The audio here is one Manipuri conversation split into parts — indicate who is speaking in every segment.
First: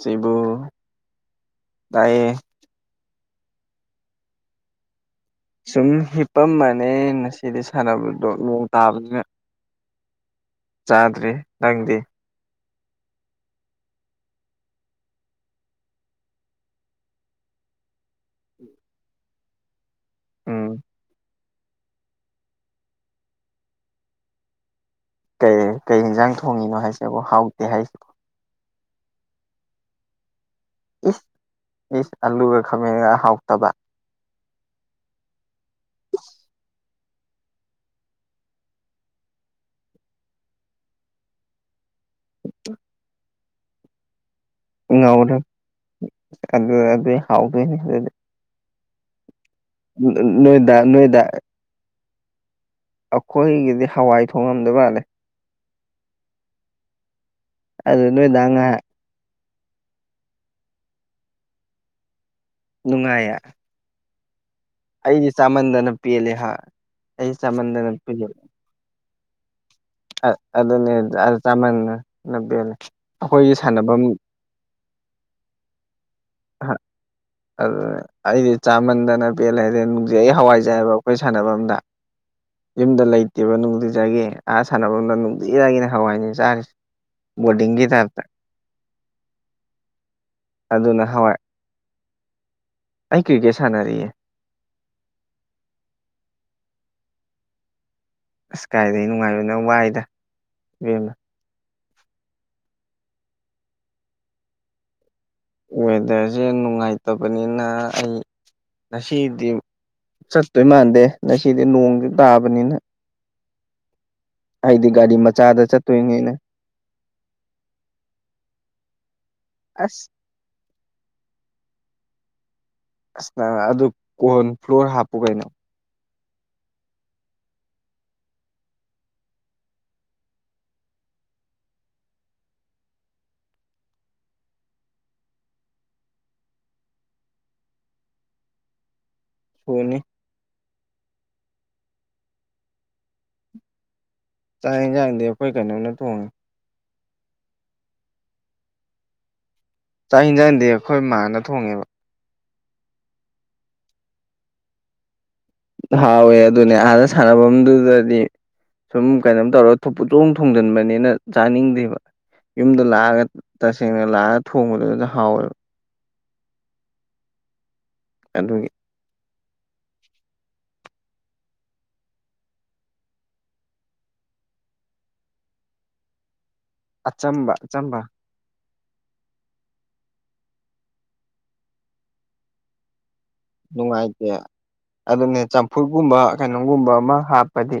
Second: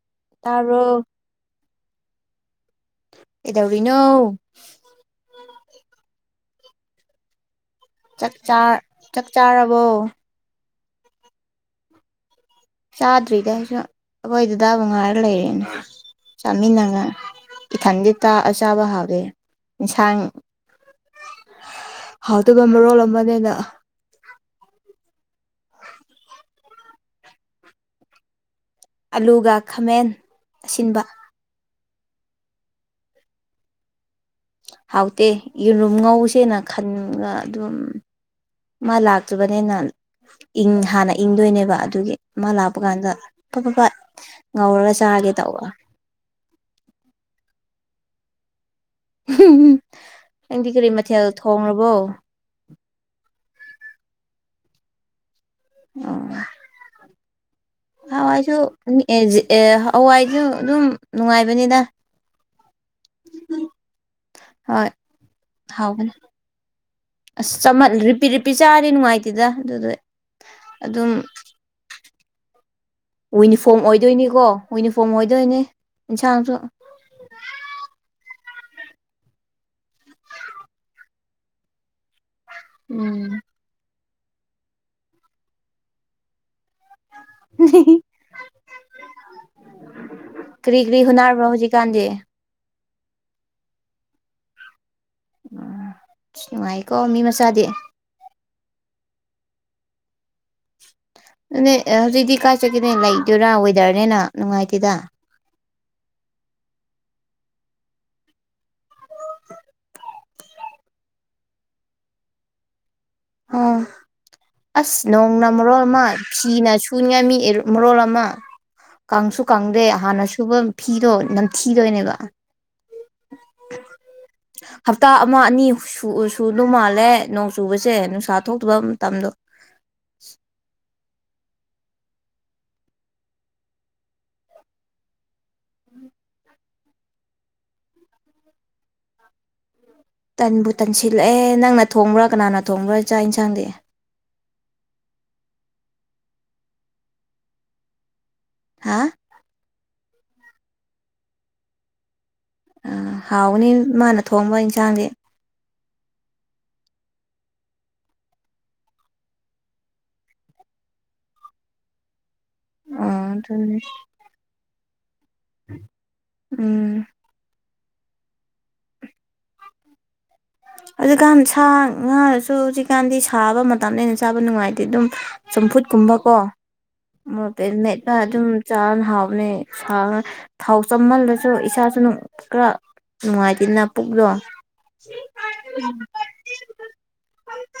Speaker 1: ꯁꯤꯕꯨ
Speaker 2: ꯇꯥꯕ꯭ꯔꯣ
Speaker 1: ꯇꯏ
Speaker 2: ꯀꯗꯧꯔꯤꯅꯧ
Speaker 1: ꯁꯨꯝ ꯍꯤꯞꯄꯝꯃꯅꯦ ꯉꯁꯤꯗꯤ ꯁꯥꯟꯅꯕꯗꯣ
Speaker 2: ꯆꯥꯛ ꯆꯥ
Speaker 1: ꯅꯣꯡ ꯇꯥꯕꯅꯤꯅ
Speaker 2: ꯆꯥꯛ ꯆꯥꯔꯕꯣ
Speaker 1: ꯆꯥꯗ꯭ꯔꯤ ꯅꯪꯗꯤ
Speaker 2: ꯆꯥꯗ꯭ꯔꯤꯗꯁꯨ ꯑꯩꯈꯣꯏꯗꯨꯗꯥꯕꯨ ꯉꯥꯏꯔ ꯂꯩꯔꯦꯅꯦ ꯆꯥꯃꯤꯟꯅꯉ ꯏꯊꯟꯗꯤ ꯇ ꯆꯥꯕ ꯍꯥꯎꯋꯦ ꯏꯟꯁꯥꯡ
Speaker 1: ꯎꯝ
Speaker 2: ꯍꯥꯎꯇꯒ ꯃꯔꯣꯜ ꯑꯃꯅꯦꯗ
Speaker 1: ꯀꯩ ꯀꯩ ꯌꯦꯟꯖꯥꯡ ꯊꯣꯡꯉꯤꯅꯣ ꯍꯥꯏꯁꯦꯕꯣ ꯍꯥꯎꯇꯦ ꯍꯥꯏꯁꯤꯕꯣ
Speaker 2: ꯑꯂꯨꯒ ꯈꯥꯃꯦꯟ ꯑꯁꯤꯟꯕ
Speaker 1: ꯏꯁ ꯏꯁ ꯑꯂꯨꯒ ꯈꯥꯃꯦꯟꯒ ꯍꯥꯎꯇꯕ
Speaker 2: ꯍꯥꯎꯇꯦ ꯌꯦꯔꯨꯝ ꯉꯧꯁꯦꯅ ꯈꯟꯒ ꯑꯗꯨꯝ ꯃꯥ ꯂꯥꯛꯇꯕꯅꯤꯅ ꯍꯥꯟꯅ ꯏꯪꯗꯣꯏꯅꯦꯕ ꯑꯗꯨꯒꯤ ꯑꯃ ꯂꯥꯛꯄ ꯀꯥꯟꯗ [unintelligible] ꯉꯧꯔꯒ ꯆꯥꯒꯦ
Speaker 1: ꯉꯧꯔꯦ
Speaker 2: ꯇꯧꯕ
Speaker 1: ꯑꯗꯨ ꯑꯗꯨꯗꯤ ꯍꯥꯎꯗꯣꯏꯅꯤ ꯑꯗꯨꯗꯤ
Speaker 2: ꯅꯪꯗꯤ
Speaker 1: ꯅꯣꯏꯗ
Speaker 2: ꯀꯔꯤ
Speaker 1: ꯅꯣꯏꯗ
Speaker 2: ꯃꯊꯦꯜ ꯊꯣꯡꯕꯣ
Speaker 1: ꯑꯩꯈꯣꯏꯒꯤꯗꯤ ꯍꯋꯥꯏ ꯊꯣꯡꯉꯝꯗ ꯃꯥꯜꯂꯦ
Speaker 2: ꯑꯣ
Speaker 1: ꯑꯗꯨ ꯅꯣꯏꯗ
Speaker 2: ꯍꯋꯥꯏꯁꯨ
Speaker 1: ꯉꯥꯏꯍꯥꯛ
Speaker 2: ꯍꯋꯥꯏꯁꯨ ꯑꯗꯨꯝ ꯅꯨꯡꯉꯥꯏꯕꯅꯤꯅ
Speaker 1: ꯅꯨꯡꯉꯥꯏꯌꯥ
Speaker 2: ꯍꯣꯏ
Speaker 1: ꯆꯥꯃꯟꯗꯅ
Speaker 2: ꯍꯥꯑꯣꯕꯥꯅꯦ
Speaker 1: ꯄꯦꯜꯂꯦ ꯍꯥ ꯑꯩ ꯆꯥꯃꯟꯗꯅ
Speaker 2: ꯆꯝꯟꯗꯅ ꯆꯆꯥꯔꯦꯅ ꯅꯨꯡꯉꯥꯏꯇꯗ ꯑꯗꯨꯗ
Speaker 1: ꯑ ꯑꯗꯨꯗꯅꯦ
Speaker 2: ꯑꯗꯨꯝ
Speaker 1: ꯑ ꯁꯃꯥꯟ ꯂꯕ ꯂꯩ꯫
Speaker 2: ꯋꯨꯅꯤꯐꯣꯔꯝ ꯑꯣꯏꯗꯣꯏꯅꯤꯀꯣ ꯋꯨꯅꯤꯐꯣꯔꯝ ꯑꯣꯏꯗꯣꯏꯅꯤ ꯏꯟꯁꯥꯡꯁꯨ
Speaker 1: ꯑꯗꯨ ꯑꯩꯗꯤ ꯆꯥꯃꯟꯗꯅ ꯄꯦꯜꯂꯦꯔꯦ ꯅꯨꯡꯗꯤ ꯑꯩ ꯍꯋꯥꯏꯖꯔꯑꯕ ꯑꯩꯈꯣꯏ ꯁꯥꯟꯕꯥꯝꯗ ꯌꯨꯝꯗ
Speaker 2: ꯎꯝ
Speaker 1: ꯂꯩꯇꯦꯕ ꯅꯨꯡꯗꯤ ꯆꯥꯥꯏꯒꯦ ꯑꯥ ꯁꯥꯟꯅꯕꯝꯗ ꯅꯨꯡꯗꯤ ꯖꯥꯒꯤꯏꯒꯤꯅ ꯍꯋꯥꯏꯅꯤ ꯆꯥꯔꯤꯁꯦ꯫ ꯕꯣꯔꯗꯤꯡꯒꯤ ꯇꯥꯏꯄꯇ ꯑꯗꯨꯅ ꯍꯋꯥꯏ
Speaker 2: ꯈꯨꯅꯥꯔꯕ꯭ꯔꯣ ꯍꯧꯖꯤꯛꯀꯥꯟꯗꯤ
Speaker 1: ꯑꯩ ꯀ꯭ꯔꯤꯀꯦꯠ ꯁꯥꯟꯅꯔꯤꯑꯌꯦ꯫
Speaker 2: ꯎꯝ ꯅꯨꯡꯉꯥꯏꯀꯣ ꯃꯤ ꯃꯆꯥꯗꯤ
Speaker 1: ꯑꯁ ꯀꯥꯏꯗꯒꯤ ꯅꯨꯡꯉꯥꯏꯕꯅ ꯋꯥꯏꯗ ꯏꯕꯦꯝꯅ
Speaker 2: ꯑꯗꯨꯅꯦ ꯍꯧꯖꯤꯛꯇꯤ ꯀꯥꯏ ꯆꯠꯀꯦꯅꯦ ꯂꯩꯗꯣꯏꯔꯥ ꯋꯦꯗꯔꯅꯦꯅ ꯅꯨꯡꯉꯥꯏꯇꯦꯗ
Speaker 1: ꯋꯦꯗꯔꯁꯦ ꯅꯨꯡꯉꯥꯏꯇꯕꯅꯤꯅ ꯑꯩ ꯉꯁꯤꯗꯤ ꯆꯠꯇꯣꯏ ꯃꯥꯟꯗꯦ ꯉꯁꯤꯗꯤ ꯅꯣꯡꯁꯨ ꯇꯥꯕꯅꯤꯅ
Speaker 2: ꯍꯣꯏ
Speaker 1: ꯑꯩꯗꯤ
Speaker 2: ꯑꯁ
Speaker 1: ꯒꯥꯔꯤ
Speaker 2: ꯅꯣꯡꯅ
Speaker 1: ꯃꯆꯥꯗ
Speaker 2: ꯃꯔꯣꯜ ꯑꯃ
Speaker 1: ꯆꯠꯇꯣꯏꯅꯤꯅ
Speaker 2: ꯐꯤꯅ ꯁꯨꯅꯤꯡꯉꯥꯏ ꯃꯤ ꯃꯣꯜ ꯑꯃ ꯀꯪꯁꯨ ꯀꯪꯗꯦ
Speaker 1: ꯑꯁ
Speaker 2: ꯍꯥꯟꯅ ꯁꯨꯕ ꯐꯤꯗꯣ ꯅꯝꯊꯤꯗꯣꯏꯅꯦꯕ꯫
Speaker 1: ꯑꯁ ꯑꯗꯨ ꯀꯣꯟꯣꯟ ꯐ꯭ꯂꯣꯔ ꯍꯥꯞꯄꯨ ꯀꯩꯅꯣ
Speaker 2: ꯁꯨꯗ ꯃꯥꯜꯂꯦ ꯅꯣꯡ ꯆꯨꯕꯁꯦ ꯅꯨꯡꯁꯥ ꯊꯣꯛꯇꯕ ꯃꯇꯝꯗꯣ
Speaker 1: ꯍꯅꯤ
Speaker 2: ꯇꯟꯕꯨ ꯇꯟꯁꯤꯜꯂꯛꯑꯦ ꯅꯪꯅ ꯊꯣꯡꯕ꯭ꯔꯥ ꯀꯅꯥꯅ ꯊꯣꯡꯕ꯭ꯔꯥ ꯆꯥꯛ ꯌꯦꯟꯁꯥꯡꯗꯤ꯫
Speaker 1: ꯆꯥꯛ ꯌꯦꯟꯁꯥꯡꯗꯤ ꯑꯩꯈꯣꯏ ꯀꯩꯅꯣꯝꯅ ꯊꯣꯡꯉꯦ꯫
Speaker 2: ꯍꯥꯥ
Speaker 1: ꯆꯥꯛ ꯍꯟꯖꯥꯡꯗꯤ ꯑꯩꯈꯣꯏ ꯃꯥꯅ ꯊꯣꯡꯉꯦꯕ꯫
Speaker 2: ꯑꯥ ꯍꯥꯎꯕꯅꯤ ꯏꯃꯥꯅ ꯊꯣꯡꯕ ꯏꯟꯁꯥꯡꯗꯤ꯫
Speaker 1: ꯍꯥꯎꯋꯦ ꯑꯗꯨꯅꯦ ꯑꯍꯥꯟꯅ ꯁꯥꯟꯅꯐꯝꯗꯨꯗꯗꯤ ꯁꯨꯝ ꯀꯩꯅꯣꯝ ꯇꯧꯔꯒ ꯄꯨꯊꯣꯡ ꯊꯣꯡꯖꯟꯕꯅꯤꯅ ꯆꯥꯅꯤꯡꯗꯦꯕ ꯌꯨꯝꯗ
Speaker 2: ꯑꯥ
Speaker 1: ꯂꯥꯛꯑꯒ
Speaker 2: ꯑꯗꯨꯅꯤ
Speaker 1: ꯇꯁꯦꯡꯅ ꯂꯥꯛꯑꯒ ꯊꯣꯡꯕꯗꯨꯗ ꯍꯥꯎꯋꯦꯕ꯫
Speaker 2: ꯎꯝ
Speaker 1: ꯑꯗꯨꯒꯤ
Speaker 2: ꯍꯧꯖꯤꯛꯀꯥꯟ ꯁꯥ ꯉꯥꯔꯁꯨ ꯍꯧꯖꯤꯛꯀꯥꯟꯗꯤ ꯁꯥꯕ ꯃꯇꯝꯗ ꯑꯩꯅ ꯆꯥꯕ ꯅꯨꯡꯉꯥꯏꯇꯦ ꯑꯗꯨꯝ ꯆꯝꯐꯨꯠ ꯀꯨꯝꯕ ꯀꯣ
Speaker 1: ꯑꯆꯝꯕ ꯑꯆꯝꯕ
Speaker 2: ꯁꯨꯝ ꯆꯥꯔꯅ ꯍꯥꯎꯅꯦꯥꯡ ꯊꯥꯎ ꯆꯝꯃꯜꯂꯁꯨ ꯏꯁꯥꯁꯨ ꯈꯔ ꯅꯣꯡꯉꯥꯏꯇꯦꯅꯦ ꯄꯨꯒꯗꯣ
Speaker 1: ꯐꯨꯠꯀꯨꯝꯕ ꯀꯩꯅꯣꯒꯨꯝꯕ ꯑꯃ ꯍꯥꯞꯄꯗꯤ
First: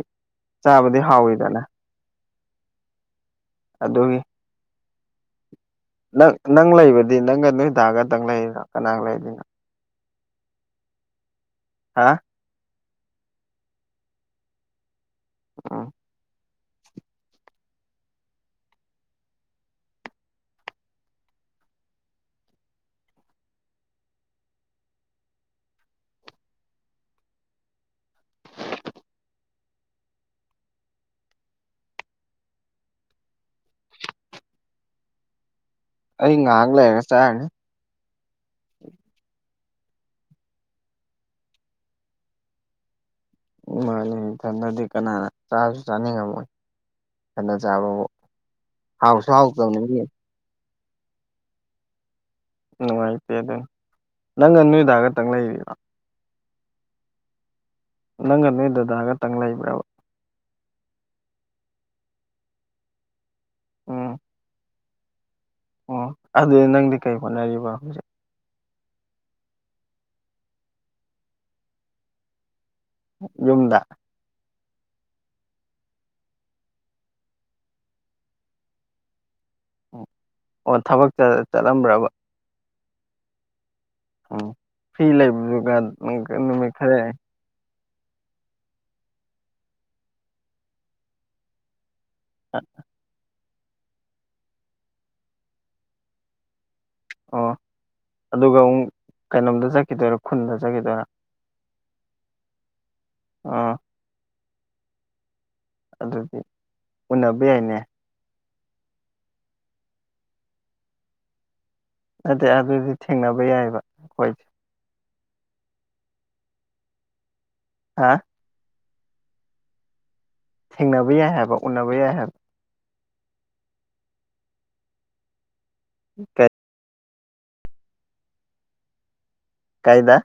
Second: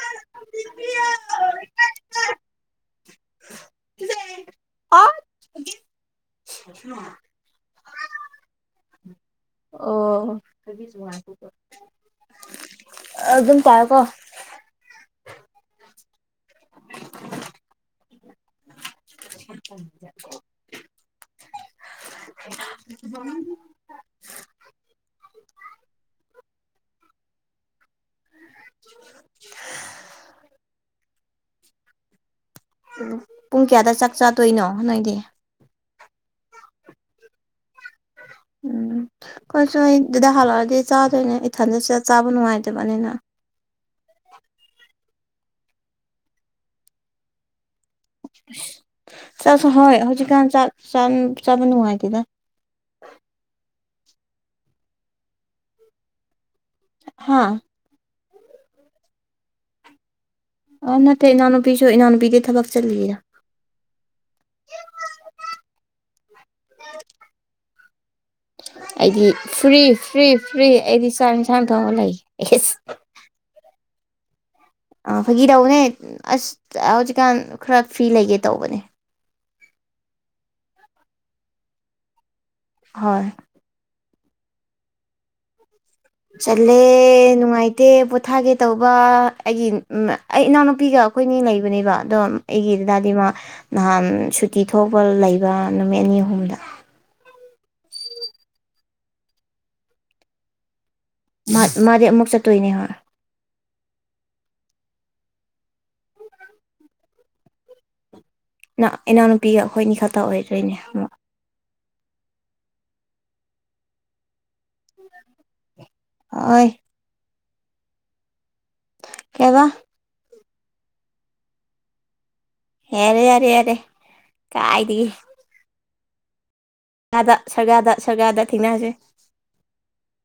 Speaker 1: ꯆꯥꯕꯗꯤ ꯍꯥꯎꯋꯤꯗꯅ ꯑꯗꯨꯒꯤ ꯅꯪ ꯅꯪ ꯂꯩꯕꯗꯤ ꯅꯪꯒ ꯅꯣꯏ ꯇꯥꯛꯒꯇꯪ ꯂꯩꯔꯤꯔ ꯀꯅꯥ ꯂꯩꯗꯣꯏꯅꯣ?
Speaker 2: ꯑꯣ
Speaker 1: ꯍꯥ
Speaker 2: ꯑꯗꯨ ꯑꯗꯨꯝ ꯀꯥꯏ ꯀꯣ
Speaker 1: ꯑꯥ
Speaker 2: [inaudible] [unintelligible] [inaudible] ꯄꯨꯡ ꯀꯌꯥꯗ ꯆꯥꯛ ꯆꯥꯗꯣꯏꯅꯣ ꯅꯣꯏꯗꯤ꯫
Speaker 1: ꯑꯩ ꯉꯥꯏꯍꯥꯛ ꯂꯩꯔꯒꯥ ꯆꯔꯥꯅꯤ
Speaker 2: [inaudible] ꯎꯝ ꯀꯣꯏꯁꯨ ꯑꯩ ꯑꯗꯨꯗ ꯍꯜꯂꯛꯑꯗꯤ ꯆꯥꯗꯣꯏꯅꯦ ꯏꯊꯟꯗꯠꯁꯤꯗ ꯆꯥꯕ ꯅꯨꯡꯉꯥꯏꯇꯕꯅꯤꯅ
Speaker 1: ꯃꯥ ꯏꯊꯟꯗꯗꯤ ꯀꯅꯥꯅ ꯆꯥꯕꯁꯨ ꯆꯥꯅꯤꯡꯉꯝꯃꯣꯏ ꯊꯟꯅ ꯆꯥꯕꯕꯨ ꯍꯥꯎꯁꯨ
Speaker 2: ꯆꯥꯛ
Speaker 1: ꯍꯥꯎꯇꯕꯅꯤ
Speaker 2: ꯍꯣꯏ ꯍꯧꯖꯤꯛꯀꯥꯟꯥꯛ ꯆꯥꯕ ꯅꯨꯡꯉꯥꯏꯇꯦꯗ
Speaker 1: ꯅꯨꯡꯉꯥꯏꯇꯦ ꯑꯗꯨ ꯅꯪꯒ ꯅꯨꯃꯤꯗꯥ ꯈꯛꯇꯪ ꯂꯩꯔꯤꯕ
Speaker 2: ꯍꯥꯥ
Speaker 1: ꯅꯪꯒ ꯅꯣꯏ ꯗꯗꯥ ꯈꯇꯪ ꯂꯩꯕ꯭ꯔꯕ
Speaker 2: ꯑ ꯅꯠꯇꯦ ꯏꯅꯥꯎꯅꯨꯄꯤꯁꯨ ꯏꯅꯥꯎꯅꯨꯄꯤꯒꯤꯩ ꯊꯕꯛ ꯆꯠꯂꯤꯔ
Speaker 1: ꯎꯝ ꯑꯣ ꯑꯗꯨꯗꯤ ꯅꯪꯗꯤ ꯀꯩ ꯍꯣꯠꯅꯔꯤꯕꯣ ꯍꯧꯖꯤꯛ
Speaker 2: ꯑꯩꯗꯤ ꯐ꯭ꯔꯤ ꯐ꯭ꯔꯤ ꯐ꯭ꯔꯤ ꯑꯩꯗꯤ ꯆꯥꯛ ꯏꯟꯁꯥꯡ ꯊꯣꯡꯉ ꯂꯩꯌꯦ ꯏꯁ
Speaker 1: ꯌꯨꯝꯗ
Speaker 2: ꯑꯥ ꯐꯥꯒꯤ ꯇꯧꯅꯦ ꯑꯁ ꯍꯧꯖꯤꯛꯀꯥꯟ ꯈꯔ ꯐ꯭ꯔꯤ ꯂꯩꯒꯦ ꯇꯧꯕꯅꯦ
Speaker 1: ꯑꯣ ꯊꯕꯛꯇ ꯆꯠꯂꯝꯕ꯭ꯔꯕ
Speaker 2: ꯍꯣꯏ꯫
Speaker 1: ꯎꯝ ꯐꯤ ꯂꯩꯕ꯭ꯔꫭ ꯖꯤꯛ ꯀꯥꯟ꯫
Speaker 2: ꯆꯜꯂ‌ꯦꯅꯨꯡꯉꯥꯏ꯫ ꯇꯦ ꯄꯣꯊꯥꯒꯦ ꯇꯧꯕ ꯑꯩꯒꯤ ꯑꯩ ꯏꯅꯥꯎꯅꯨꯄꯤꯒ ꯑꯩꯈꯣꯏꯅꯤ ꯂꯩꯕꯅꯦꯕ꯫ ꯑꯗꯣ ꯑꯩꯒꯤꯗꯥꯗꯥꯗꯤ ꯃꯥ ꯅꯍꯥꯟ ꯁꯨꯇꯤ ꯊꯣꯛꯄ ꯂꯩꯕ ꯅꯨꯃꯤꯠ ꯑꯅꯤ ꯑꯍꯨꯝꯗ꯫
Speaker 1: ꯑꯣ ꯑꯗꯨꯒ ꯑꯃꯨꯛ ꯀꯩꯅꯣꯝꯗ ꯆꯠꯈꯤꯗꯣꯏꯔ ꯈꯨꯟꯗ ꯆꯠꯈꯤꯗꯣꯏꯔ꯫
Speaker 2: ꯃꯥ ꯃꯥꯗꯤ ꯑꯃꯨꯛ ꯆꯠꯇꯣꯏꯅꯦꯕ꯫
Speaker 1: ꯑꯥ꯫ ꯑꯗꯨꯗꯤ ꯎꯟꯅꯕ ꯌꯥꯏꯅꯦ꯫
Speaker 2: ꯅ ꯏꯅꯥꯎꯅꯨꯄꯤꯒ ꯑꯩꯈꯣꯏꯅꯤ ꯈꯛꯇ ꯑꯣꯏꯗꯣꯏꯅꯦ
Speaker 1: ꯑꯗꯨꯗ ꯑꯗꯨꯗꯤ ꯊꯦꯡꯅꯕ ꯌꯥꯏꯑꯕ ꯍꯣꯏ
Speaker 2: ꯍꯣꯏ
Speaker 1: ꯍꯥ
Speaker 2: ꯀꯩꯕ
Speaker 1: ꯊꯦꯡꯅꯕ ꯌꯥꯏ ꯍꯥꯏꯕ ꯎꯟꯅꯕꯕ ꯌꯥꯏ ꯍꯥꯏ
Speaker 2: ꯌꯥꯔꯦ ꯌꯥꯔꯦ ꯌꯥꯔꯦ ꯀꯥꯏꯗꯤꯒ
Speaker 1: ꯀꯩ
Speaker 2: ꯁꯒꯥꯗ ꯁꯔꯒꯥꯗ ꯁꯔꯒꯥꯔꯗ ꯊꯦꯡꯅꯔꯁꯦ
Speaker 1: ꯀꯥꯏꯗ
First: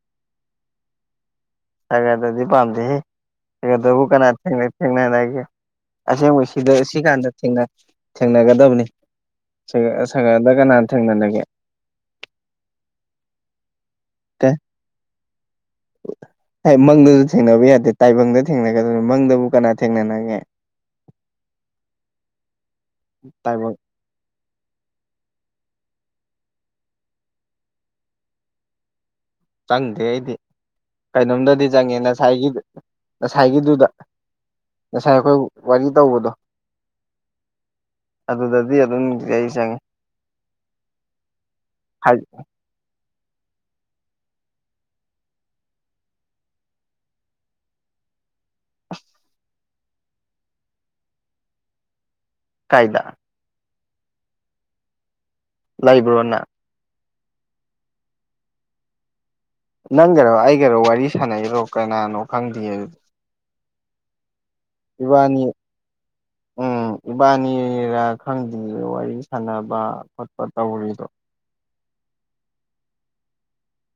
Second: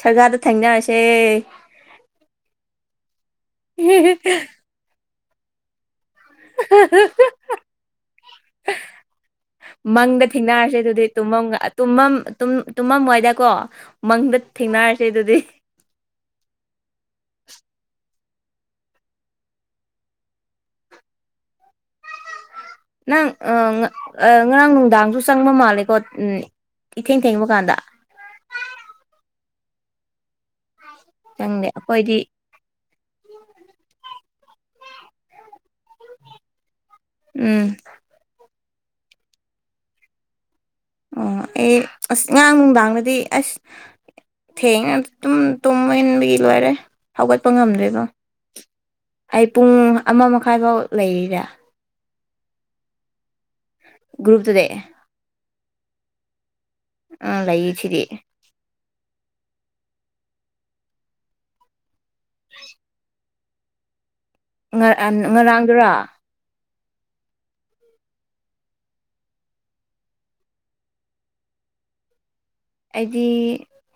Speaker 2: ꯁꯔꯒꯥꯗ ꯊꯦꯡꯅꯔꯁꯦ
Speaker 1: ꯁꯥꯒꯗꯗꯤ ꯄꯥꯝꯗꯦꯍ‌ꯦ ꯁꯒꯗꯕꯨ ꯀꯅꯥ ꯊꯦꯡꯅ ꯊꯦꯡꯅꯔꯒꯦ꯫ ꯑꯁꯦꯡꯕ ꯁꯤꯗ ꯁꯤ ꯀꯥꯟꯗ ꯊꯦꯡꯅꯒꯗꯕꯅꯤ꯫ ꯁꯤ
Speaker 2: ꯃꯪꯗ
Speaker 1: ꯁꯒꯗ
Speaker 2: ꯊꯦꯡꯅꯔꯁꯦ
Speaker 1: ꯀꯅꯥꯟ
Speaker 2: ꯑꯗꯨꯗꯤ
Speaker 1: ꯊꯦꯡꯅꯅꯦꯒ‌ꯦ꯫
Speaker 2: ꯇꯨꯝꯃꯝ ꯇꯨꯝꯃꯝ ꯇꯨꯝꯃꯝꯋꯥꯏꯗꯀꯣ ꯃꯪꯗ ꯊꯦꯡꯅꯔꯁꯦ ꯑꯗꯨꯗꯤ꯫
Speaker 1: ꯍꯥꯏ ꯃꯪꯗꯁꯨ ꯊꯦꯡꯅꯕ ꯌꯥꯗꯦ ꯇꯥꯏꯕꯪꯗ ꯊꯦꯡꯅꯒꯗꯣꯏꯅꯤ ꯃꯪꯗꯕꯨ ꯀꯅꯥ ꯊꯦꯡꯅꯅꯒꯦ꯫
Speaker 2: [inaudible] ꯅꯪ
Speaker 1: ꯇꯥꯏꯕꯪ
Speaker 2: ꯉꯔꯥꯡ ꯅꯨꯡꯗꯥꯡꯁꯨ ꯆꯪꯕ ꯃꯥꯜꯂꯦꯀꯣ ꯏꯊꯦꯡ ꯊꯦꯡꯕ ꯀꯥꯟꯗ꯫
Speaker 1: ꯆꯪꯗꯦ ꯑꯩꯗꯤ ꯀꯩꯅꯣꯝꯗꯗꯤ
Speaker 2: ꯆꯪꯗꯦ
Speaker 1: ꯆꯪꯉꯦ
Speaker 2: ꯑꯩꯈꯣꯏꯗꯤ
Speaker 1: ꯉꯁꯥꯏꯒꯤ꯫ ꯉꯁꯥꯏꯒꯤꯗꯨꯗ ꯉꯁꯥꯏ ꯑꯈꯣꯏ ꯋꯥꯔꯤ ꯇꯧꯕꯗꯣ꯫
Speaker 2: ꯎꯝ꯫
Speaker 1: ꯑꯗꯨꯗꯗꯤ ꯑꯗꯨꯝ ꯑꯩ ꯆꯪꯉꯤ꯫
Speaker 2: ꯑꯣ ꯑꯩ ꯑꯁ ꯉꯔꯥꯡ ꯅꯨꯡꯗꯥꯡꯗꯗꯤ ꯑꯁ꯫ ꯊꯦꯡꯅ ꯑꯗꯨꯝ ꯇꯨꯝꯕ ꯏꯟꯕꯒꯤ ꯂꯣꯏꯔꯦ ꯍꯧꯒꯠꯄ ꯉꯝꯗ꯭ꯔꯦꯕ ꯑꯩ ꯄꯨꯡ ꯑꯃ ꯃꯈꯥꯏ ꯐꯥꯎ ꯂꯩꯔꯤꯔ꯫
Speaker 1: ꯀꯥꯏꯗ꯫
Speaker 2: ꯭ꯒ꯭ꯔꯨꯞꯇꯨꯗꯩ꯫
Speaker 1: ꯂꯩꯕ꯭ꯔꯣꯅ꯫
Speaker 2: ꯑ ꯂꯩꯌ‌ꯦ ꯁꯤꯗꯤ꯫
Speaker 1: ꯅꯪꯒꯔꯣ ꯑꯩꯒꯔꯣ ꯋꯥꯔꯤ ꯁꯥꯟꯅꯩꯔꯣ ꯀꯅꯥꯅꯣ ꯈꯪꯗꯦ ꯑꯗꯨ꯫
Speaker 2: ꯉꯥ ꯑ
Speaker 1: ꯏꯕꯥꯅꯤ
Speaker 2: ꯉꯔꯥꯡꯗꯨꯔꯣ꯫
Speaker 1: ꯎꯝ ꯏꯕꯥꯅꯤꯔꯥ ꯈꯪꯗ꯭ꯔ ꯋꯥꯔꯤ ꯁꯥꯟꯅꯕ ꯈꯣꯠꯄ ꯇꯧꯔꯤꯗꯣ꯫
Speaker 2: ꯑꯩꯗꯤ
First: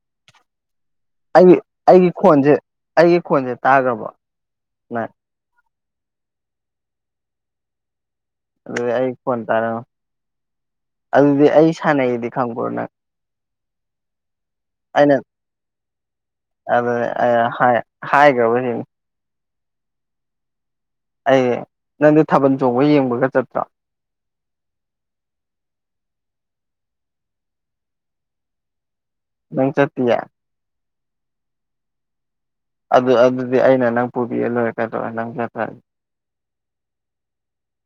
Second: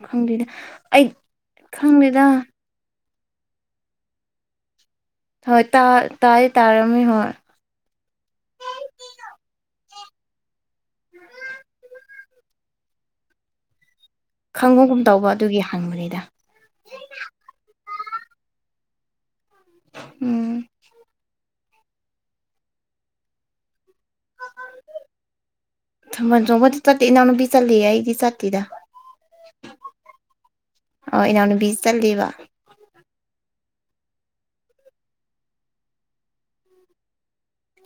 Speaker 2: ꯈꯪꯗ‌ꯦꯗ ꯑꯩ꯫
Speaker 1: ꯑꯩ ꯑꯩꯒꯤ
Speaker 2: ꯈꯪꯗꯦꯗ
Speaker 1: ꯈꯣꯟꯁꯦ ꯑꯩꯒꯤ ꯈꯣꯟꯁꯦ ꯇꯥꯒ꯭ꯔꯥꯕꫭ ꯅ꯫
Speaker 2: ꯍꯣꯏ ꯇꯥꯏ ꯇꯥꯔꯝꯃꯤ ꯍꯣꯏ꯫
Speaker 1: ꯑꯗꯨꯗꯤ ꯑꯩ ꯐꯣꯟ ꯇꯥꯔꯛꯑꫭ꯫ ꯑꯗꯨꯗꯤ ꯑꯩ ꯁꯥꯟꯅꯩꯌ‌ꯦꯗꯤ ꯈꯪꯕ꯭ꯔꫭ ꯅꯪ꯫
Speaker 2: ꯈꯪꯕꯒꯨꯝ
Speaker 1: ꯑꯩꯅ
Speaker 2: ꯇꯧꯕ ꯑꯗꯨꯒꯤ ꯍꯪꯕꯅꯤꯗ꯫
Speaker 1: ꯑꯗꯨ ꯍꯥꯏꯒꯕ꯫
Speaker 2: ꯎꯝ꯫
Speaker 1: ꯑꯩ ꯅꯪꯗꯤ ꯊꯥꯕꯜ ꯆꯣꯡꯕ ꯌꯦꯡꯕꯒ ꯆꯠꯄ꯭ꯔꫭ꯫
Speaker 2: ꯃꯖꯕꯗꯤ ꯏꯅꯥꯅ ꯆꯂꯦ ꯏꯗꯤ ꯖꯥꯇꯗ
Speaker 1: ꯅꯪ ꯆꯠꯇꯤꯌꯥ
Speaker 2: ꯑꯣ ꯏꯅꯥꯎꯅꯨꯄꯤ ꯆꯠꯂꯤꯦꯕ
Speaker 1: ꯑꯗꯨ ꯑꯗꯨꯗꯤ ꯑꯩꯅ ꯅꯪ ꯄꯨꯕꯤꯑ ꯂꯣꯏꯔꯦ ꯀꯩꯗꯧꯔꯦ ꯅꯪ ꯆꯠ꯭ꯔꯒꯦ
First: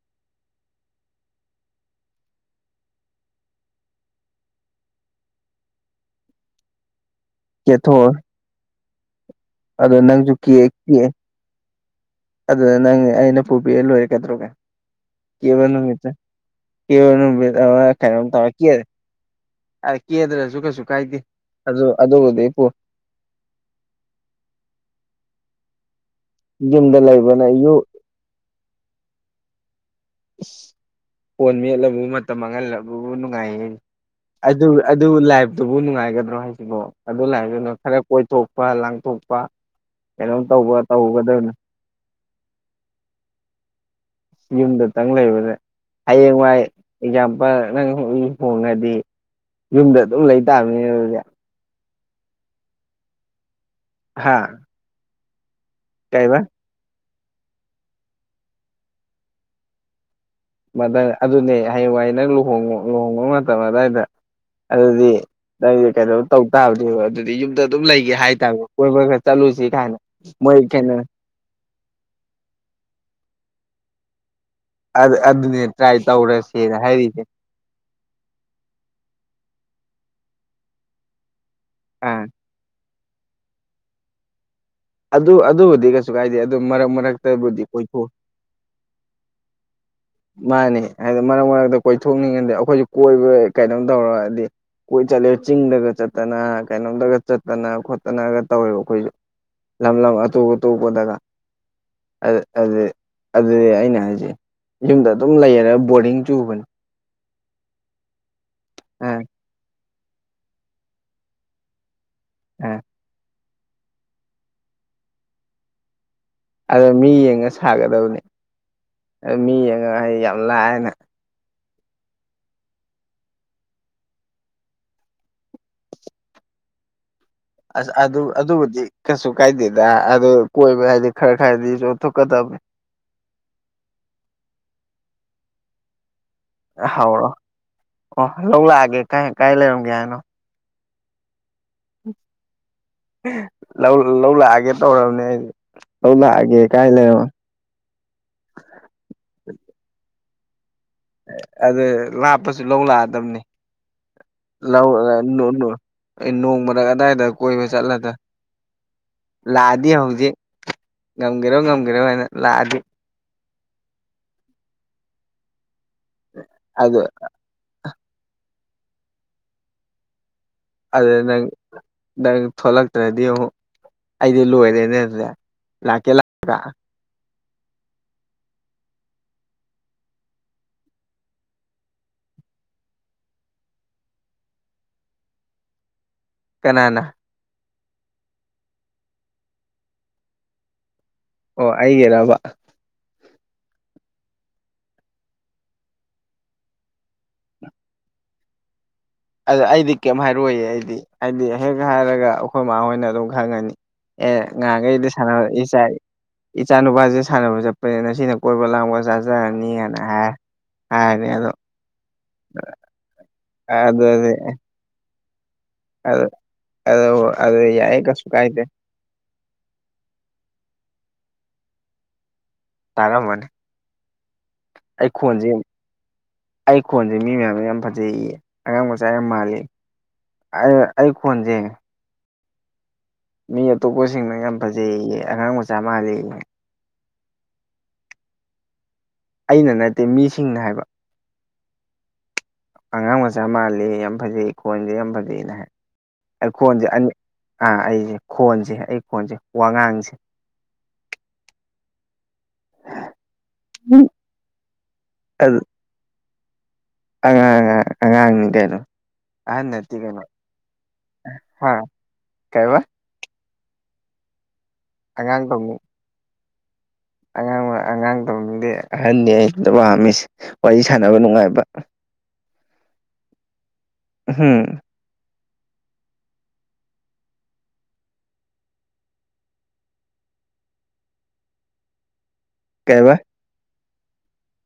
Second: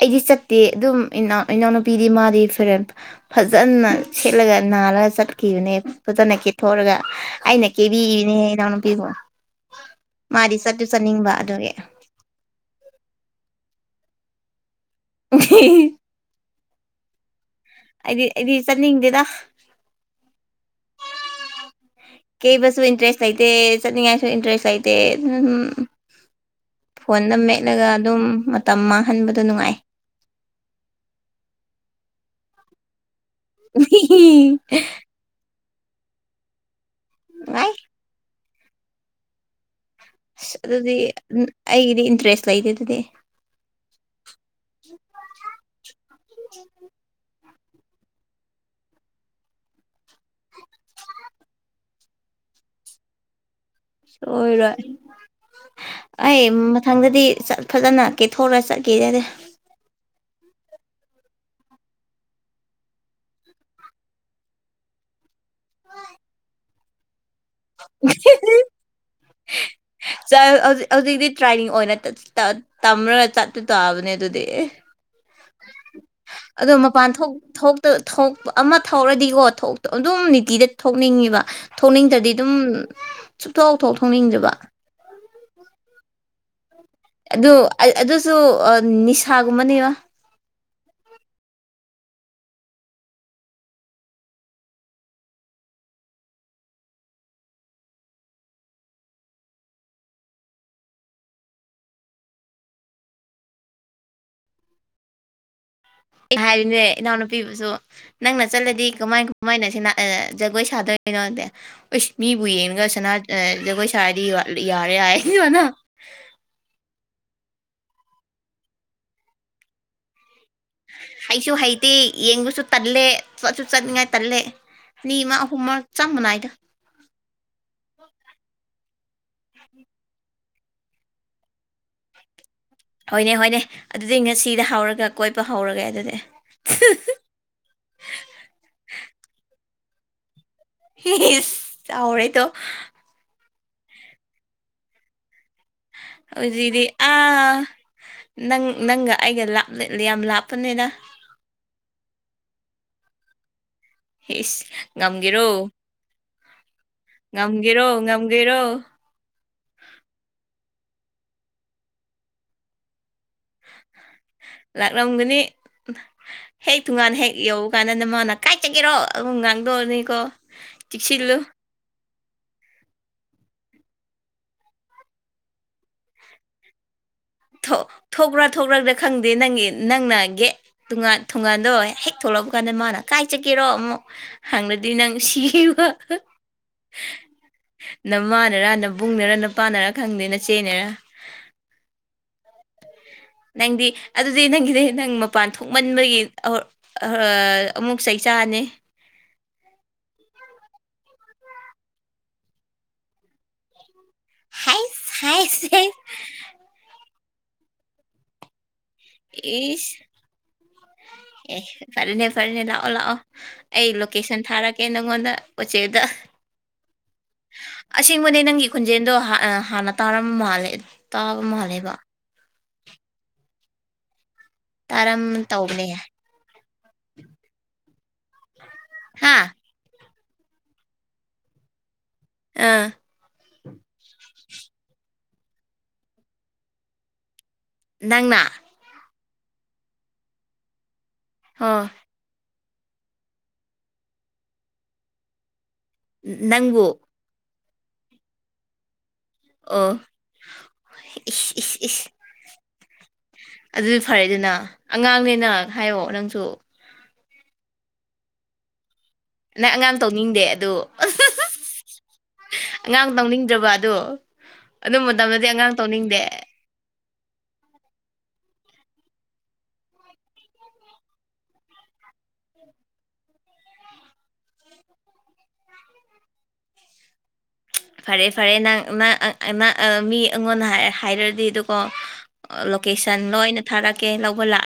Speaker 2: ꯑꯩꯗꯤ ꯆꯠꯇꯦ ꯑꯗꯨꯝꯅꯥꯎ ꯏꯅꯥꯎꯅꯨꯄꯤꯗꯤ ꯃꯥꯗꯤ ꯐꯔꯦꯟ ꯐꯖꯅ ꯁꯦꯠꯂꯒ ꯅꯥꯜꯔꯂꯒ ꯆꯠꯈꯤꯕꯅꯦ ꯐꯖꯅ ꯀꯦꯊꯣꯛꯑꯒ ꯑꯩꯅ
Speaker 1: ꯀꯦꯊꯣꯛꯑꯣ
Speaker 2: ꯀꯦꯕꯤꯅꯦꯍ ꯏꯅꯥꯎꯅꯨꯄꯤꯕꯨ
Speaker 1: ꯑꯗꯣ ꯅꯪꯁꯨ
Speaker 2: ꯃꯥꯗꯤ
Speaker 1: ꯀꯦ
Speaker 2: ꯆꯠꯇꯨ
Speaker 1: ꯀꯦ
Speaker 2: ꯆꯠꯅꯤꯡꯕ ꯑꯗꯨꯒꯤ
Speaker 1: ꯑꯗꯨꯗ ꯅꯪ ꯑꯩꯅ ꯄꯨꯕꯤꯔ ꯂꯣꯏꯔꯛꯀꯗ꯭ꯔꯣꯒ ꯀꯕ ꯅꯨꯃꯤꯠꯇ ꯀ ꯅ
Speaker 2: ꯑꯩꯗꯤ
Speaker 1: ꯈ ꯇ
Speaker 2: ꯑꯩꯗꯤ
Speaker 1: ꯀꯦ
Speaker 2: ꯆꯠꯅꯤꯡꯗꯦꯗ
Speaker 1: ꯀꯦꯗ꯭ꯔꯁꯨ ꯀꯩꯁꯨ ꯀꯥꯏꯗꯦ ꯑꯗꯨ ꯑꯗꯨꯕꯨꯗꯤ꯫
Speaker 2: ꯀꯦꯕꯁꯨ ꯏꯟꯇꯔꯦꯁ ꯂꯩꯇꯦ ꯆꯠꯅꯤꯡꯉꯥꯏꯁꯨ ꯏꯟꯇꯔꯦꯁ ꯂꯩꯇꯦ ꯎꯝ
Speaker 1: ꯌꯨꯝꯗ
Speaker 2: ꯐꯣꯟꯗ
Speaker 1: ꯂꯩꯕꯅ ꯌꯨ
Speaker 2: ꯃꯦꯠꯂꯒ꯫ ꯑꯗꯨꯝ ꯃꯇꯝ ꯃꯥꯡꯍꯟꯕꯗꯣ ꯅꯨꯡꯉꯥꯏ꯫
Speaker 1: ꯐꯣꯟ ꯃꯦꯠꯂꯕ ꯃꯠ꯫ ꯃꯥꯡꯍꯜꯂꯕꯕꯨ ꯅꯨꯡꯉꯥꯏꯌꯦ ꯑꯗꯨ ꯑꯗꯨ ꯂꯥꯏꯐꯇꯨꯕꯨ ꯅꯨꯡꯉꯥꯏꯒꯗ꯭ꯔꯣ ꯍꯥꯏꯁꯤꯕꯣ꯫ ꯑꯗꯨ ꯂꯥꯏꯗꯨꯅ
Speaker 2: ꯅꯨꯡꯉꯥꯏ
Speaker 1: ꯈꯔ ꯀꯣꯏꯊꯣꯛꯄ ꯂꯥꯡꯊꯣꯛꯄ ꯀꯩꯅꯣꯝ
Speaker 2: ꯑꯁ
Speaker 1: ꯇꯧꯕ
Speaker 2: ꯑꯗꯨꯗꯤ
Speaker 1: ꯇꯧꯒꯗꯕꯅꯤ꯫
Speaker 2: ꯑꯩꯒꯤꯗꯤ ꯏꯟꯇꯔꯦꯁ ꯂꯩꯇꯦ ꯑꯗꯨꯗꯤ꯫
Speaker 1: ꯌꯨꯝꯗꯇꯪ ꯂꯩꯕꯅꯦ ꯍꯌꯦꯡꯋꯥꯏ ꯑꯦꯛꯖꯥꯝꯄꯜ ꯅꯪ ꯂꯨꯍꯣꯡꯉꯗꯤ꯫ ꯌꯨꯝꯗ ꯑꯗꯨꯝ ꯂꯩꯇꯥꯥꯝꯅꯤꯅꯦ ꯑꯗꯨꯗꯤ꯫ ꯍꯥ
Speaker 2: ꯁꯣꯏꯔꯣꯏ
Speaker 1: ꯀꯩꯕ
Speaker 2: ꯑꯩ ꯃꯊꯪꯗꯗꯤ ꯆꯠ꯫ ꯐꯖꯅ ꯀꯦꯊꯣꯛꯔ ꯆꯠꯀꯦꯔꯗ‌ꯦ꯫
Speaker 1: ꯃꯊꯪ ꯑꯗꯨꯅꯦ ꯍꯌꯦꯡ ꯋꯥꯏ ꯅꯪ ꯂꯨꯍꯣꯡ ꯂꯨꯍꯣꯡꯕ ꯃꯇꯝ ꯑꯗꯨꯋꯥꯏꯗ ꯑꯗꯨꯗꯤ ꯅꯗꯤ ꯀꯩꯗꯧ ꯇꯧ ꯇꯥꯕꯅꯦꯕ ꯑꯗꯨꯗꯤ ꯌꯨꯝꯗ ꯑꯗꯨꯝ ꯂꯩꯒꯦ ꯍꯥꯏꯇꯥꯔꯦ ꯀꯣꯏꯕ ꯈꯔ ꯆꯠꯂꯨꯁꯤ ꯀꯥꯏꯅ ꯃꯣꯏ ꯀꯩꯅꯣ
Speaker 2: ꯍꯧꯖꯤꯛꯇꯤ ꯇ꯭ꯔꯥꯏꯅꯤꯡ ꯑꯣꯏꯅ ꯇꯝꯔꯒ ꯆꯠꯇꯨ ꯇꯥꯕꯅꯦ ꯑꯗꯨꯗꯤ ꯑꯦ
Speaker 1: ꯑꯗꯨꯅꯦ ꯇ꯭ꯔꯥꯏ ꯇꯧꯔꯁꯦꯅ ꯍꯥꯏꯔꯤꯁꯦ
Speaker 2: ꯊꯣꯛꯇ ꯊꯣꯛ ꯑꯃ ꯊꯧꯔꯗꯤꯀꯣ ꯊꯣꯛꯇ ꯑꯗꯨꯝ ꯅꯨꯡꯇꯤꯗ ꯊꯣꯛꯅꯤꯡꯉꯤꯕ
Speaker 1: ꯑꯥ
Speaker 2: ꯊꯣꯛꯅꯤꯡꯗ꯭ꯔꯗꯤ ꯑꯗꯨꯝ ꯆꯨꯞꯊꯣꯛꯥꯎꯊꯣꯛ ꯊ ꯊꯣꯛꯅꯤꯡꯗꯕ
Speaker 1: ꯑꯗꯨ ꯑꯗꯨꯕꯨꯗꯤ ꯀꯩꯁꯨ ꯀꯥꯏꯗꯦ ꯑꯗꯨ ꯃꯔꯛ ꯃꯔꯛ
Speaker 2: ꯑꯗꯨ ꯑꯗꯨꯁꯨ ꯅꯤꯁꯥꯒꯨꯝꯕꯅꯦꯕ
Speaker 1: ꯃꯥꯅꯤ ꯍꯥꯏꯗꯤ ꯃꯔꯛ ꯃꯔꯛꯇ ꯀꯣꯏꯊꯣꯛꯅꯤꯡꯉꯗꯤꯦ ꯑꯩꯈꯣꯏꯁꯨ ꯀꯣꯏꯕ ꯀꯩꯅꯣꯝ ꯇꯧꯔꯗꯤ ꯀꯣꯏ ꯆꯠꯂꯦ ꯆꯤꯡꯗꯒ ꯆꯠꯇꯅ ꯀꯩꯅꯣꯝꯗꯒ ꯆꯠꯇꯅ ꯈꯣꯠꯇꯅꯒ ꯇꯧꯋꯦꯕ ꯑꯩꯈꯣꯏꯁꯨ ꯂꯝ ꯂꯝ ꯑꯇꯣꯞ ꯑꯇꯣꯞꯄꯗꯒ ꯑꯗꯨꯗꯤ ꯑꯩꯅ ꯍꯥꯏꯖ ꯌꯨꯝꯗ ꯑꯗꯨꯝ ꯂꯩꯔꯔꯦ ꯕꯣꯔꯗꯤꯡ
Speaker 2: ꯑꯩ
Speaker 1: ꯆꯨꯕꯅꯦ
Speaker 2: ꯍꯥꯏꯔꯤꯅꯦ ꯏꯅꯥꯎꯅꯨꯄꯤꯕꯨꯁꯨ ꯅꯪꯅ ꯆꯠꯂꯗꯤ
Speaker 1: ꯑꯥ
Speaker 2: ꯀꯃꯥꯏ ꯀꯃꯥꯏꯅ ꯁꯤꯅ ꯑꯗ ꯖꯒꯣꯏ ꯁꯥꯗꯣꯏꯅꯣ ꯑꯁ ꯃꯤꯕꯨ
Speaker 1: ꯑꯥ
Speaker 2: ꯌꯦꯡꯉꯒ ꯁꯅꯥ ꯑꯗꯣꯏ ꯁꯥꯏꯗ ꯌꯔꯦ ꯌꯥ ꯁꯤ ꯋꯥꯅ
Speaker 1: ꯑꯗꯣ ꯃꯤ ꯌꯦꯡꯉ ꯁꯥꯒꯗꯕꯅꯤ ꯑ ꯃꯤ ꯌꯦꯡꯉꯒ ꯑꯩ ꯌꯥꯝ ꯂꯥꯏꯅ
Speaker 2: ꯍꯩꯁꯨ ꯍꯩꯇꯦ ꯌꯦꯡꯕꯨꯁꯨ ꯇꯜꯂꯦ ꯆꯠꯁꯨ ꯆꯠꯅꯤꯡꯉꯥꯏ ꯇꯜꯂꯦ ꯑꯅꯤ ꯑꯃ ꯑꯍꯨꯝꯃ ꯆꯥ ꯃꯅꯥꯏꯒ
Speaker 1: ꯑꯁ ꯑꯗꯨ ꯑꯗꯨꯕꯨꯗꯤ ꯀꯩꯁꯨ ꯀꯥꯏꯗꯦꯗ ꯑꯗꯨ ꯀꯣꯏꯕ ꯍꯥꯏꯗꯤ ꯈꯔ ꯈꯔꯗꯤ ꯆꯊꯣꯛꯀꯗꯕꯅꯤ
Speaker 2: ꯍꯣꯏꯅꯦ ꯍꯣꯏꯅꯦ ꯑꯗꯨꯗꯤ ꯉꯁꯤꯗ ꯍꯧꯔꯒ ꯀꯣꯏꯄ ꯍꯧꯔꯒꯦ ꯑꯗꯨꯗꯤ
Speaker 1: ꯍꯧꯥꯎꯔꯣꯑꯣ ꯑꯣ ꯂꯧ ꯂꯥꯛꯑꯒꯦ ꯀꯥꯏ ꯀꯥꯏ ꯂꯩꯔꯝꯒꯦ ꯍꯥꯏꯅꯣ
Speaker 2: ꯆꯥꯎꯥꯎꯔ ꯑꯩꯇꯣ
Speaker 1: ꯂꯧ ꯂꯥꯛꯑꯒꯦ ꯇꯧꯔꯕꯅꯦ ꯑꯩꯗꯤ ꯂꯧ ꯂꯥꯛꯑꯒꯦ
Speaker 2: ꯍꯧꯖꯤꯛꯇꯤ
Speaker 1: ꯀꯥꯏ ꯂꯩꯔꯣ
Speaker 2: ꯑꯥ ꯅꯪ ꯅꯪꯒ ꯑꯩꯒ ꯂꯥꯞꯠꯂꯤ ꯌꯥꯝ ꯂꯥꯞꯄꯅꯤꯅ
Speaker 1: ꯑꯗꯨ ꯂꯥꯞꯄꯁꯨ ꯂꯧ ꯂꯥꯛꯑꯗꯕꯅꯤ
Speaker 2: ꯏꯁ
Speaker 1: ꯂꯧꯨ
Speaker 2: ꯉꯝꯒꯦꯔꯣ
Speaker 1: ꯅꯨ [unintelligible] ꯑꯩ ꯅꯣꯡꯃꯗꯛ ꯑꯗꯥꯏꯗ ꯀꯣꯏꯕ
Speaker 2: ꯉꯝꯒꯦꯔꯣ
Speaker 1: ꯆꯠꯂꯗ
Speaker 2: ꯉꯝꯒꯦꯔꯣ
Speaker 1: ꯂꯥꯛꯑꯗꯤ ꯍꯧꯖꯤꯛ ꯉꯝꯒꯦꯔꯣ ꯉꯝꯒꯦꯔꯣ ꯍꯥꯏꯅ ꯂꯥꯛꯑꯗꯤ
Speaker 2: ꯂꯥꯛꯂꯝꯒꯅꯤ ꯍꯦꯛ
Speaker 1: ꯑꯗꯨ
Speaker 2: ꯇꯣꯉꯥꯟ ꯍꯦꯛ ꯌꯧ ꯀꯥꯟꯅꯗ ꯃꯥꯅ ꯀꯥꯏꯆꯒꯦꯔꯣ ꯑꯗꯨꯝ ꯉꯥꯡꯗꯣꯛꯑꯅꯤꯀꯣ
Speaker 1: ꯑꯗ
Speaker 2: ꯆꯦꯛꯁꯤꯜꯂꯨ
Speaker 1: ꯅꯪ ꯗ ꯊꯣꯛꯂꯛꯇ꯭ꯔꯗꯤ ꯑꯃꯨꯛ ꯑꯩꯗꯤ ꯂꯣꯏꯔꯦꯅꯦ ꯂꯥꯛꯀꯦ ꯂꯥꯛ꯭ꯔ
Speaker 2: ꯊꯣꯛꯄ꯭ꯔꯥ ꯊꯣꯛꯈ꯭ꯔꯥꯒ꯭ꯔꯥ ꯈꯪꯗꯦ ꯅꯪꯒꯤ ꯅꯪꯅꯒꯤ ꯇꯣꯥꯟ ꯊꯣꯒꯥꯟꯗꯣ ꯍꯦꯛ ꯊꯣꯛꯂꯛꯄ ꯀꯥꯟꯗ ꯃꯥꯅ ꯀꯥꯏ ꯆꯒꯦꯔꯣ ꯑꯃꯨꯛ ꯍꯪꯅꯗꯤ ꯅꯪ ꯁꯤꯕ
Speaker 1: ꯀꯅꯥꯅ
Speaker 2: ꯅꯃꯥꯟꯅꯔ ꯅꯕꯨꯡꯅꯔ ꯅ ꯄꯥꯟꯅꯔꯥ ꯈꯪꯗꯦ ꯅ ꯆꯦꯅꯔ
Speaker 1: ꯑꯣ ꯑꯩꯒꯤꯔꯕ
Speaker 2: ꯅꯪꯗꯤ ꯑꯗꯨꯗꯤ ꯅꯪꯒꯤꯗꯤ ꯅꯪ ꯃꯄꯥꯟ ꯊꯣꯛꯃꯟꯕꯒꯤ ꯑꯃꯨꯛ ꯆꯩ ꯆꯥꯅꯤ
Speaker 1: ꯑꯗꯨ ꯑꯩꯗꯤ ꯀꯩꯝ ꯍꯥꯏꯔꯣꯏꯏ ꯑꯩꯗꯤ ꯍꯥꯏꯗꯤ ꯍꯦꯛ ꯍꯥꯏꯔꯒ ꯑꯩꯈꯣꯏꯃꯥ ꯍꯣꯏꯅ ꯑꯗꯨꯝ ꯈꯪꯉꯅꯤ ꯑꯦ ꯉꯥꯡꯒ ꯏꯗꯤ
Speaker 2: ꯍꯥꯏꯁ ꯍꯥꯏꯁ ꯍꯥꯏꯁ
Speaker 1: ꯁꯅꯁꯥꯏ ꯏꯆꯥ ꯅꯨꯄꯥꯁꯦ ꯁꯥꯟꯅꯕ ꯆꯠꯄꯅꯦꯅ ꯁꯤꯅ ꯀꯣꯏꯕ ꯂꯥꯡꯕ ꯆꯖꯔꯅꯤ
Speaker 2: ꯏꯁ
Speaker 1: ꯍꯥꯏꯅ ꯍꯥꯏ ꯍꯥꯏꯅꯤ ꯑꯗꯣ
Speaker 2: ꯑꯦ ꯐꯔꯦꯅꯦ ꯐꯔꯅꯦ ꯂꯥꯛꯑꯣ ꯂꯥꯛꯑꯣ ꯑꯩ
Speaker 1: ꯑꯗꯨꯗꯤ
Speaker 2: ꯂꯣꯀꯦꯁꯟ ꯊꯥꯔꯛꯀꯦ ꯅꯪꯉꯣꯟꯗ ꯎꯆꯦꯗ
Speaker 1: ꯑꯗꯨ ꯑꯗꯨ ꯌꯥꯏꯌꯦ ꯀꯩꯁꯨ
Speaker 2: ꯑꯁꯦꯡꯕꯅꯦ
Speaker 1: ꯀꯥꯏꯗꯦ
Speaker 2: ꯅꯪꯒꯤ ꯈꯨ ꯖꯦꯟꯗꯣ ꯍꯥꯟꯅ ꯇꯥꯔꯝꯕ ꯃꯥꯜꯂꯦ ꯇꯥꯕ ꯃꯥꯜꯂꯦꯕ
Speaker 1: ꯇꯥꯔꯃꯅꯦ ꯑꯩ
Speaker 2: ꯇꯥꯔꯝ
Speaker 1: ꯈꯣꯟꯁꯦ
Speaker 2: ꯇꯧꯕꯅꯦ
Speaker 1: ꯑꯩ ꯈꯣꯟꯁꯦ ꯃꯤ ꯃꯌꯥꯝꯅ ꯌꯥꯝ ꯐꯖꯩ ꯏꯌꯦ ꯑꯉꯥꯡ ꯃꯆꯥꯥꯏ ꯌꯥꯝ
Speaker 2: ꯍꯥ
Speaker 1: ꯃꯥꯜꯂꯤ ꯑꯩ ꯈꯣꯟꯁꯦ
Speaker 2: ꯑꯥ
Speaker 1: ꯃꯤ ꯑꯇꯣꯞꯄꯁꯤꯡꯅ ꯌꯥꯝ ꯐꯖꯩꯌꯦꯌꯦ ꯑꯉꯥꯡ ꯃꯆꯥ ꯃꯥꯜꯂꯤ
Speaker 2: ꯅꯪꯅ
Speaker 1: ꯑꯩꯅ ꯅꯠꯇꯦ ꯃꯤꯁꯤꯡꯅ ꯍꯥꯏꯕ
Speaker 2: ꯍꯥꯥ
Speaker 1: ꯑꯉꯥꯡ ꯃꯆꯥ ꯃꯥꯜꯂꯤ ꯌꯥꯝ ꯐꯖꯩ ꯈꯣꯟꯁꯦ ꯌꯥꯝ ꯐꯖꯩꯑꯅ ꯍꯥꯏ ꯑꯩ ꯈꯣꯟꯁꯦ
Speaker 2: ꯅꯪꯕꯨ
Speaker 1: ꯑꯅꯤ ꯑꯥ ꯑꯩꯁꯦ ꯈꯣꯟꯁꯦ ꯑꯩ ꯈꯣꯟꯁꯦ
Speaker 2: ꯑꯣ
Speaker 1: ꯋꯥꯉꯥꯡꯁꯦ
Speaker 2: ꯏ ꯏ ꯏꯁ ꯑꯗꯨꯗꯤ ꯐꯔꯦ ꯑꯗꯨꯅ ꯑꯉꯥꯡꯅꯦꯅ ꯍꯥꯏꯌꯑꯣ ꯅꯪꯁꯨ
Speaker 1: ꯑꯉꯥꯡ ꯑꯉꯥꯡ ꯑꯉꯥꯡꯅꯤ ꯀꯩꯅꯣ ꯑꯍꯟ
Speaker 2: ꯅꯪ
Speaker 1: ꯅꯠꯇꯦ
Speaker 2: ꯑꯉꯥꯡ
Speaker 1: ꯀꯩꯅꯣ
Speaker 2: ꯇꯣꯡꯅꯤꯡꯗꯦ ꯑꯗꯨ
Speaker 1: ꯍꯥ ꯀꯩꯕ
Speaker 2: ꯑꯉꯥꯡ ꯇꯧꯅꯤꯡꯗ꯭ꯔꯕ ꯑꯗꯣ ꯑꯗꯨ ꯃꯇꯝꯗꯗꯤ ꯑꯉꯥꯡ ꯇꯧꯅꯤꯡꯗꯦ
Speaker 1: ꯑꯉꯥꯡ ꯑꯉꯥꯡ ꯇ ꯃꯤꯗꯤ ꯑꯍꯟꯗꯤ ꯑꯩ ꯄꯥꯝꯃꯤꯁ ꯋꯥꯔꯤ ꯁꯥꯟꯅꯕ ꯅꯨꯡꯉꯥꯏꯕ ꯍꯝ
Speaker 2: ꯐꯔꯦ ꯐꯔꯦ ꯅꯪ ꯃꯤ ꯑꯩꯉꯣꯟꯗ ꯍꯥꯏꯔꯨꯔꯗꯤ ꯑꯗꯨꯀꯣ
Speaker 1: ꯀꯩꯕ
Speaker 2: ꯂꯣꯀꯦꯁꯟ ꯂꯣꯏꯅ ꯊꯥꯔꯛꯀꯦ ꯂꯧꯕ ꯂꯥꯛ